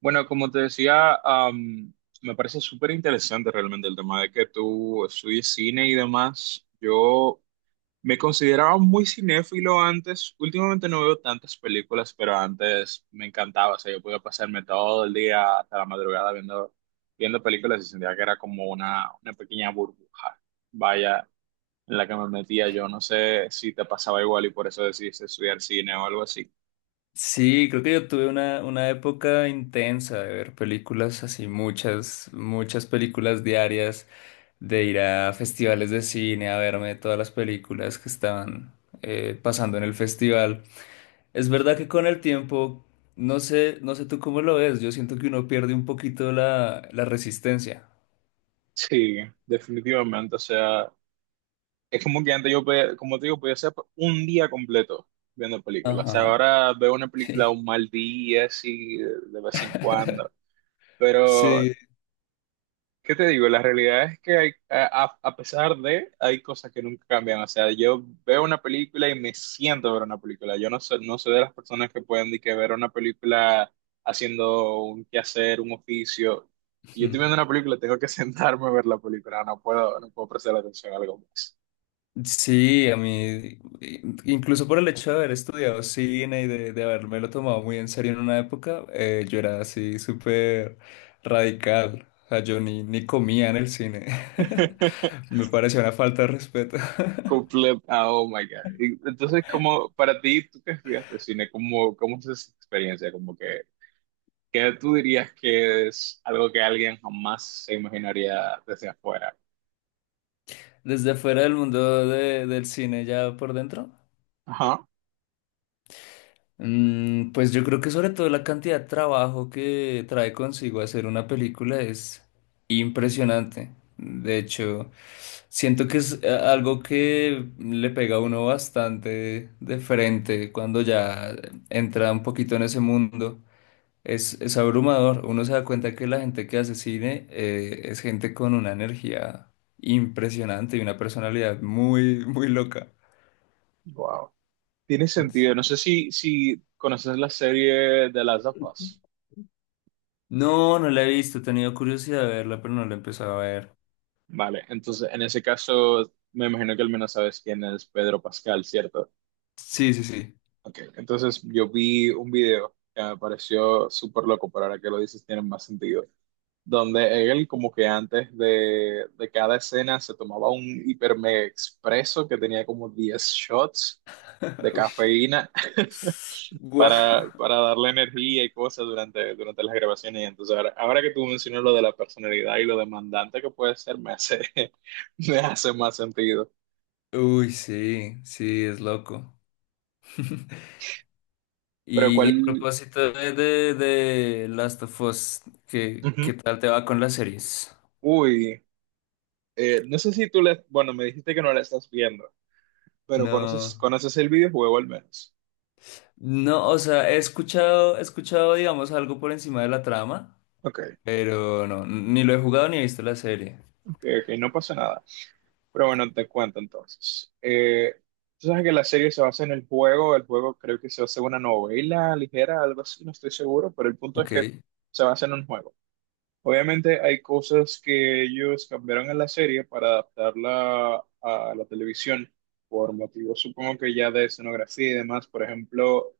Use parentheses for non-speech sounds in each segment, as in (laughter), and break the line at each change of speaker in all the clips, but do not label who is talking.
Bueno, como te decía, me parece súper interesante realmente el tema de que tú estudies cine y demás. Yo me consideraba muy cinéfilo antes. Últimamente no veo tantas películas, pero antes me encantaba. O sea, yo podía pasarme todo el día hasta la madrugada viendo películas y sentía que era como una pequeña burbuja. Vaya, en la que me metía yo. No sé si te pasaba igual y por eso decidiste estudiar cine o algo así.
Sí, creo que yo tuve una época intensa de ver películas así, muchas películas diarias, de ir a festivales de cine, a verme todas las películas que estaban pasando en el festival. Es verdad que con el tiempo, no sé, no sé tú cómo lo ves, yo siento que uno pierde un poquito la resistencia.
Sí, definitivamente. O sea. Es como que antes yo podía, como te digo, podía ser un día completo viendo películas. O sea,
Ajá,
ahora veo una película
sí.
un mal día, así, de vez en cuando.
(laughs)
Pero,
Sí.
¿qué te digo? La realidad es que a pesar de, hay cosas que nunca cambian. O sea, yo veo una película y me siento a ver una película. Yo no soy, no soy de las personas que pueden ni que ver una película haciendo un quehacer, un oficio. Si yo estoy viendo una película, tengo que (laughs) sentarme a ver la película. No puedo prestar atención a algo más.
Sí, a mí, incluso por el hecho de haber estudiado cine y de habérmelo tomado muy en serio en una época, yo era así súper radical. O sea, yo ni comía en el cine. (laughs) Me parecía una falta de respeto. (laughs)
Oh my God. Y entonces, como para ti, tú que estudiaste cine, ¿ cómo es esa experiencia? Como que, ¿qué tú dirías que es algo que alguien jamás se imaginaría desde afuera?
Desde fuera del del cine, ya por dentro.
Ajá.
Mm, pues yo creo que sobre todo la cantidad de trabajo que trae consigo hacer una película es impresionante. De hecho, siento que es algo que le pega a uno bastante de frente cuando ya entra un poquito en ese mundo. Es abrumador. Uno se da cuenta que la gente que hace cine es gente con una energía impresionante y una personalidad muy, muy loca.
Wow. Tiene sentido. No sé si conoces la serie de Last of Us.
No, no la he visto, he tenido curiosidad de verla, pero no la he empezado a ver.
Vale. Entonces, en ese caso, me imagino que al menos sabes quién es Pedro Pascal, ¿cierto?
Sí, sí, sí.
Ok. Entonces, yo vi un video que me pareció súper loco, pero ahora que lo dices, tiene más sentido. Donde él como que antes de cada escena se tomaba un hipermega expreso que tenía como 10 shots de
(laughs) Uy.
cafeína (laughs)
Guau.
para darle energía y cosas durante las grabaciones. Y entonces ahora que tú mencionas lo de la personalidad y lo demandante que puede ser, me hace, (laughs) me hace más sentido.
Uy, sí, sí, es loco. (laughs)
Pero
Y, y a
cuál...
propósito de Last of Us, ¿qué,
Ujú.
qué tal te va con las series?
Uy, no sé si tú le... Bueno, me dijiste que no la estás viendo, pero
No,
conoces el videojuego al menos.
no, o sea, he escuchado, digamos, algo por encima de la trama,
Ok,
pero no, ni lo he jugado ni he visto la serie.
ok, no pasa nada. Pero bueno, te cuento entonces. Tú sabes que la serie se basa en el juego creo que se basa en una novela ligera, algo así, no estoy seguro, pero el punto es que
Ok.
se basa en un juego. Obviamente hay cosas que ellos cambiaron en la serie para adaptarla a la televisión, por motivos supongo que ya de escenografía y demás. Por ejemplo,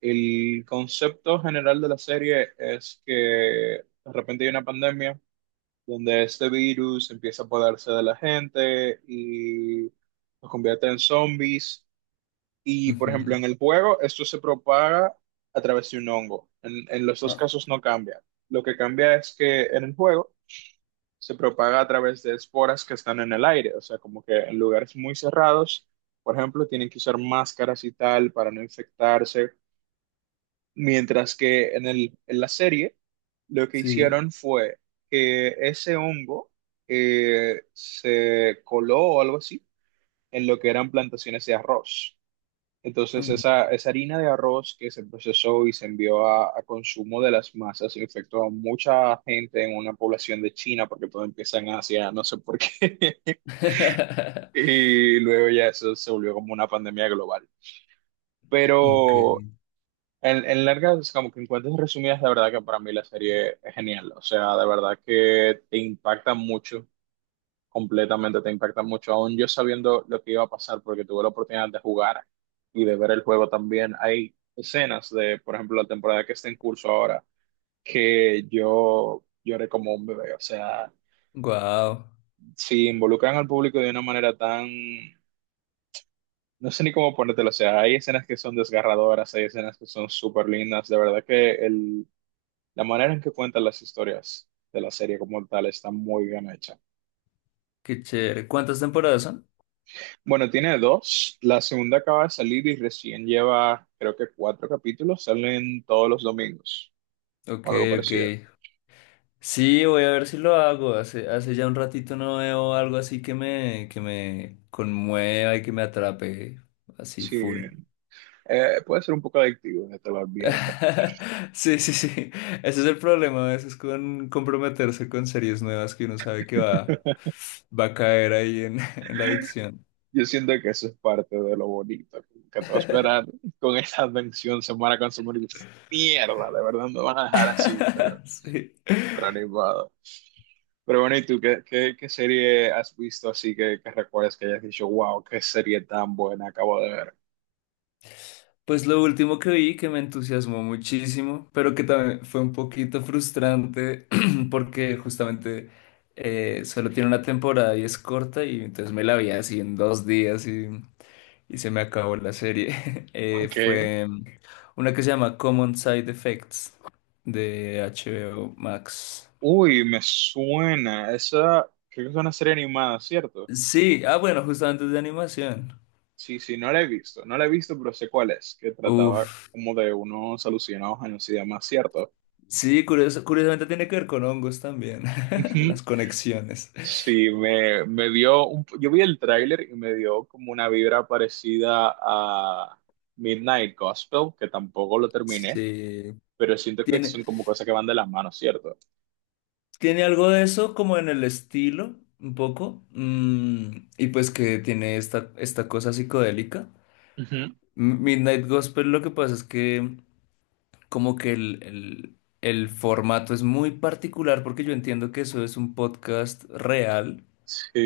el concepto general de la serie es que de repente hay una pandemia donde este virus empieza a apoderarse de la gente y los convierte en zombies. Y, por ejemplo,
Ujú.
en el juego, esto se propaga a través de un hongo. En los dos
Ah,
casos no cambia. Lo que cambia es que en el juego se propaga a través de esporas que están en el aire, o sea, como que en lugares muy cerrados, por ejemplo, tienen que usar máscaras y tal para no infectarse. Mientras que en la serie lo que
sí.
hicieron fue que ese hongo se coló o algo así en lo que eran plantaciones de arroz. Entonces
Ujú.
esa harina de arroz que se procesó y se envió a consumo de las masas infectó a mucha gente en una población de China porque todo empieza en Asia, no sé por qué. (laughs)
(laughs)
Y luego ya eso se volvió como una pandemia global.
Ok.
Pero en largas, como que en cuentas resumidas, la verdad que para mí la serie es genial. O sea, de verdad que te impacta mucho, completamente te impacta mucho. Aún yo sabiendo lo que iba a pasar, porque tuve la oportunidad de jugar y de ver el juego también, hay escenas de, por ejemplo, la temporada que está en curso ahora, que yo lloré como un bebé. O sea,
Wow,
si involucran al público de una manera tan... No sé ni cómo ponértelo, o sea, hay escenas que son desgarradoras, hay escenas que son súper lindas, de verdad que el la manera en que cuentan las historias de la serie como tal está muy bien hecha.
qué chévere. ¿Cuántas temporadas son?
Bueno, tiene dos. La segunda acaba de salir y recién lleva, creo que cuatro capítulos. Salen todos los domingos
Ok,
o algo
ok.
parecido.
Sí, voy a ver si lo hago. Hace, hace ya un ratito no veo algo así que me conmueva y que me atrape así
Sí,
full.
puede ser un poco adictivo, ya te lo advierto.
(laughs) Sí, sí, sí. Ese es el problema a veces con comprometerse con series nuevas que uno sabe que va, va a caer ahí en, (laughs) en la adicción.
Yo siento que eso es parte de lo bonito, como que te va a esperar con esa advención semana con su mierda, de verdad me van a dejar así,
(laughs) Sí.
pero animado. Pero bueno, ¿y tú qué, qué serie has visto así que recuerdas que hayas dicho, wow, qué serie tan buena acabo de ver?
Pues lo último que vi que me entusiasmó muchísimo, pero que también fue un poquito frustrante (clears throat) porque justamente solo tiene una temporada y es corta y entonces me la vi así en dos días y se me acabó la serie. (laughs)
Ok.
Fue una que se llama Common Side Effects de HBO Max.
Uy, me suena. Esa, creo que es una serie animada, ¿cierto?
Sí, ah bueno, justamente es de animación.
Sí, sí, no la he visto. No la he visto, pero sé cuál es, que trataba
Uf,
como de unos alucinados años y demás, ¿cierto?
sí, curiosamente tiene que ver con hongos también, (laughs)
Ujú.
las conexiones.
Sí, me dio un, yo vi el tráiler y me dio como una vibra parecida a Midnight Gospel, que tampoco lo terminé,
Sí.
pero siento que
Tiene,
son como cosas que van de las manos, ¿cierto?
tiene algo de eso como en el estilo, un poco, mm, y pues que tiene esta, esta cosa psicodélica.
Ujú.
Midnight Gospel lo que pasa es que como que el formato es muy particular porque yo entiendo que eso es un podcast real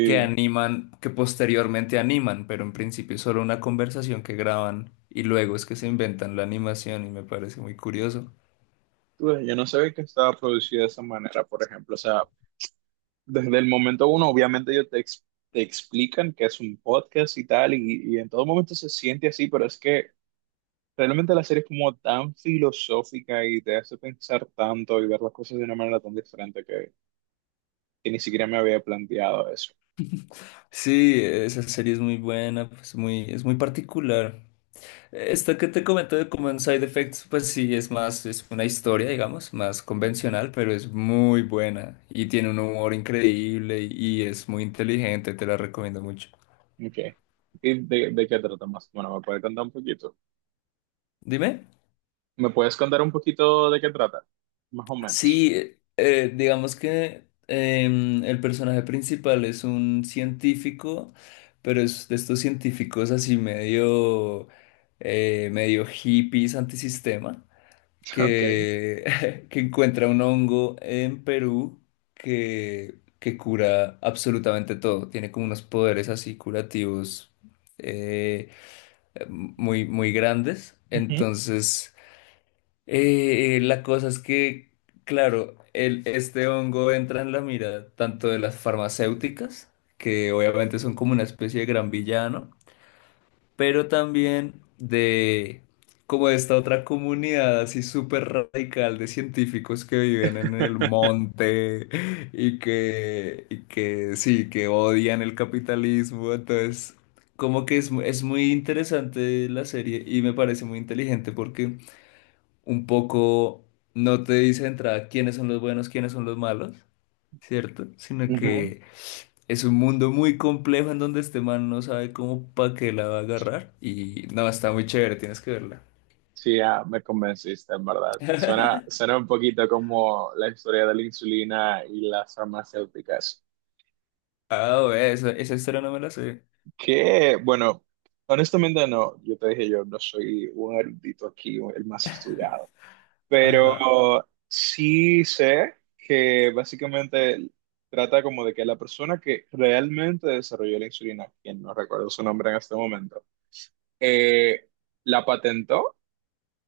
que animan, que posteriormente animan, pero en principio es solo una conversación que graban y luego es que se inventan la animación y me parece muy curioso.
tú ves, yo no sabía que estaba producido de esa manera, por ejemplo. O sea, desde el momento uno, obviamente ellos te, te explican que es un podcast y tal, y en todo momento se siente así, pero es que realmente la serie es como tan filosófica y te hace pensar tanto y ver las cosas de una manera tan diferente que ni siquiera me había planteado eso.
Sí, esa serie es muy buena, pues muy, es muy particular. Esto que te comento de Common Side Effects, pues sí, es más, es una historia, digamos, más convencional, pero es muy buena y tiene un humor increíble y es muy inteligente, te la recomiendo mucho.
Ok. ¿Y de qué trata más? Bueno, ¿me puedes contar un poquito?
Dime.
¿Me puedes contar un poquito de qué trata? Más o menos.
Sí, digamos que el personaje principal es un científico, pero es de estos científicos así medio, medio hippies antisistema.
(laughs) Ok.
Que, (laughs) que encuentra un hongo en Perú que cura absolutamente todo. Tiene como unos poderes así curativos eh, muy, muy grandes.
Ujú.
Entonces, la cosa es que, claro, el, este hongo entra en la mira tanto de las farmacéuticas, que obviamente son como una especie de gran villano, pero también de como de esta otra comunidad así súper radical de científicos que viven en el monte y que sí, que odian el capitalismo, entonces como que es, es muy interesante la serie y me parece muy inteligente porque un poco no te dice de entrada quiénes son los buenos, quiénes son los malos, ¿cierto? Sino
(laughs)
que es un mundo muy complejo en donde este man no sabe cómo pa' qué la va a agarrar. Y no, está muy chévere, tienes que verla.
Sí, ya me convenciste, en verdad.
(laughs)
Suena un poquito como la historia de la insulina y las farmacéuticas.
Ah, ve, esa historia no me la sé.
Que, bueno, honestamente no, yo te dije, yo no soy un erudito aquí, el más estudiado. Pero
Ajá,
sí sé que básicamente trata como de que la persona que realmente desarrolló la insulina, quien no recuerdo su nombre en este momento, eh, la patentó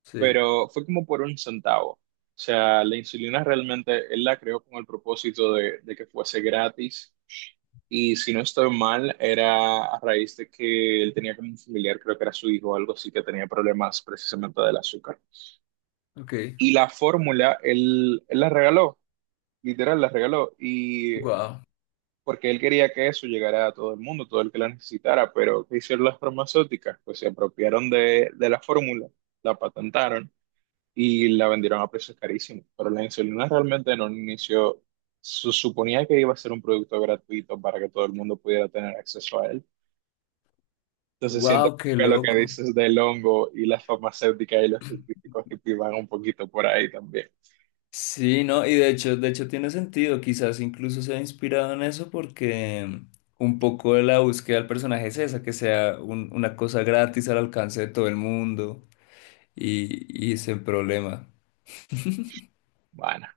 sí,
pero fue como por un centavo. O sea, la insulina realmente él la creó con el propósito de que fuese gratis. Y si no estoy mal, era a raíz de que él tenía como un familiar, creo que era su hijo o algo así, que tenía problemas precisamente del azúcar.
ok.
Y la fórmula, él la regaló, literal, la regaló. Y
Wow,
porque él quería que eso llegara a todo el mundo, todo el que la necesitara. Pero ¿qué hicieron las farmacéuticas? Pues se apropiaron de la fórmula, la patentaron y la vendieron a precios carísimos. Pero la insulina realmente en un inicio se suponía que iba a ser un producto gratuito para que todo el mundo pudiera tener acceso a él. Entonces siento
wow, qué
que lo que
loco.
dices del hongo y las farmacéuticas y los científicos que te van un poquito por ahí también.
Sí, no, y de hecho tiene sentido, quizás incluso sea inspirado en eso porque un poco de la búsqueda del personaje es esa, que sea una cosa gratis al alcance de todo el mundo y sin problema.
Bueno,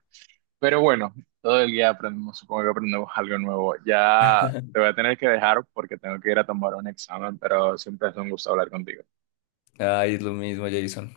pero bueno, todo el día aprendemos, supongo que aprendemos algo nuevo. Ya te voy a tener que dejar porque tengo que ir a tomar un examen, pero siempre es un gusto hablar contigo.
Ay, es lo mismo, Jason.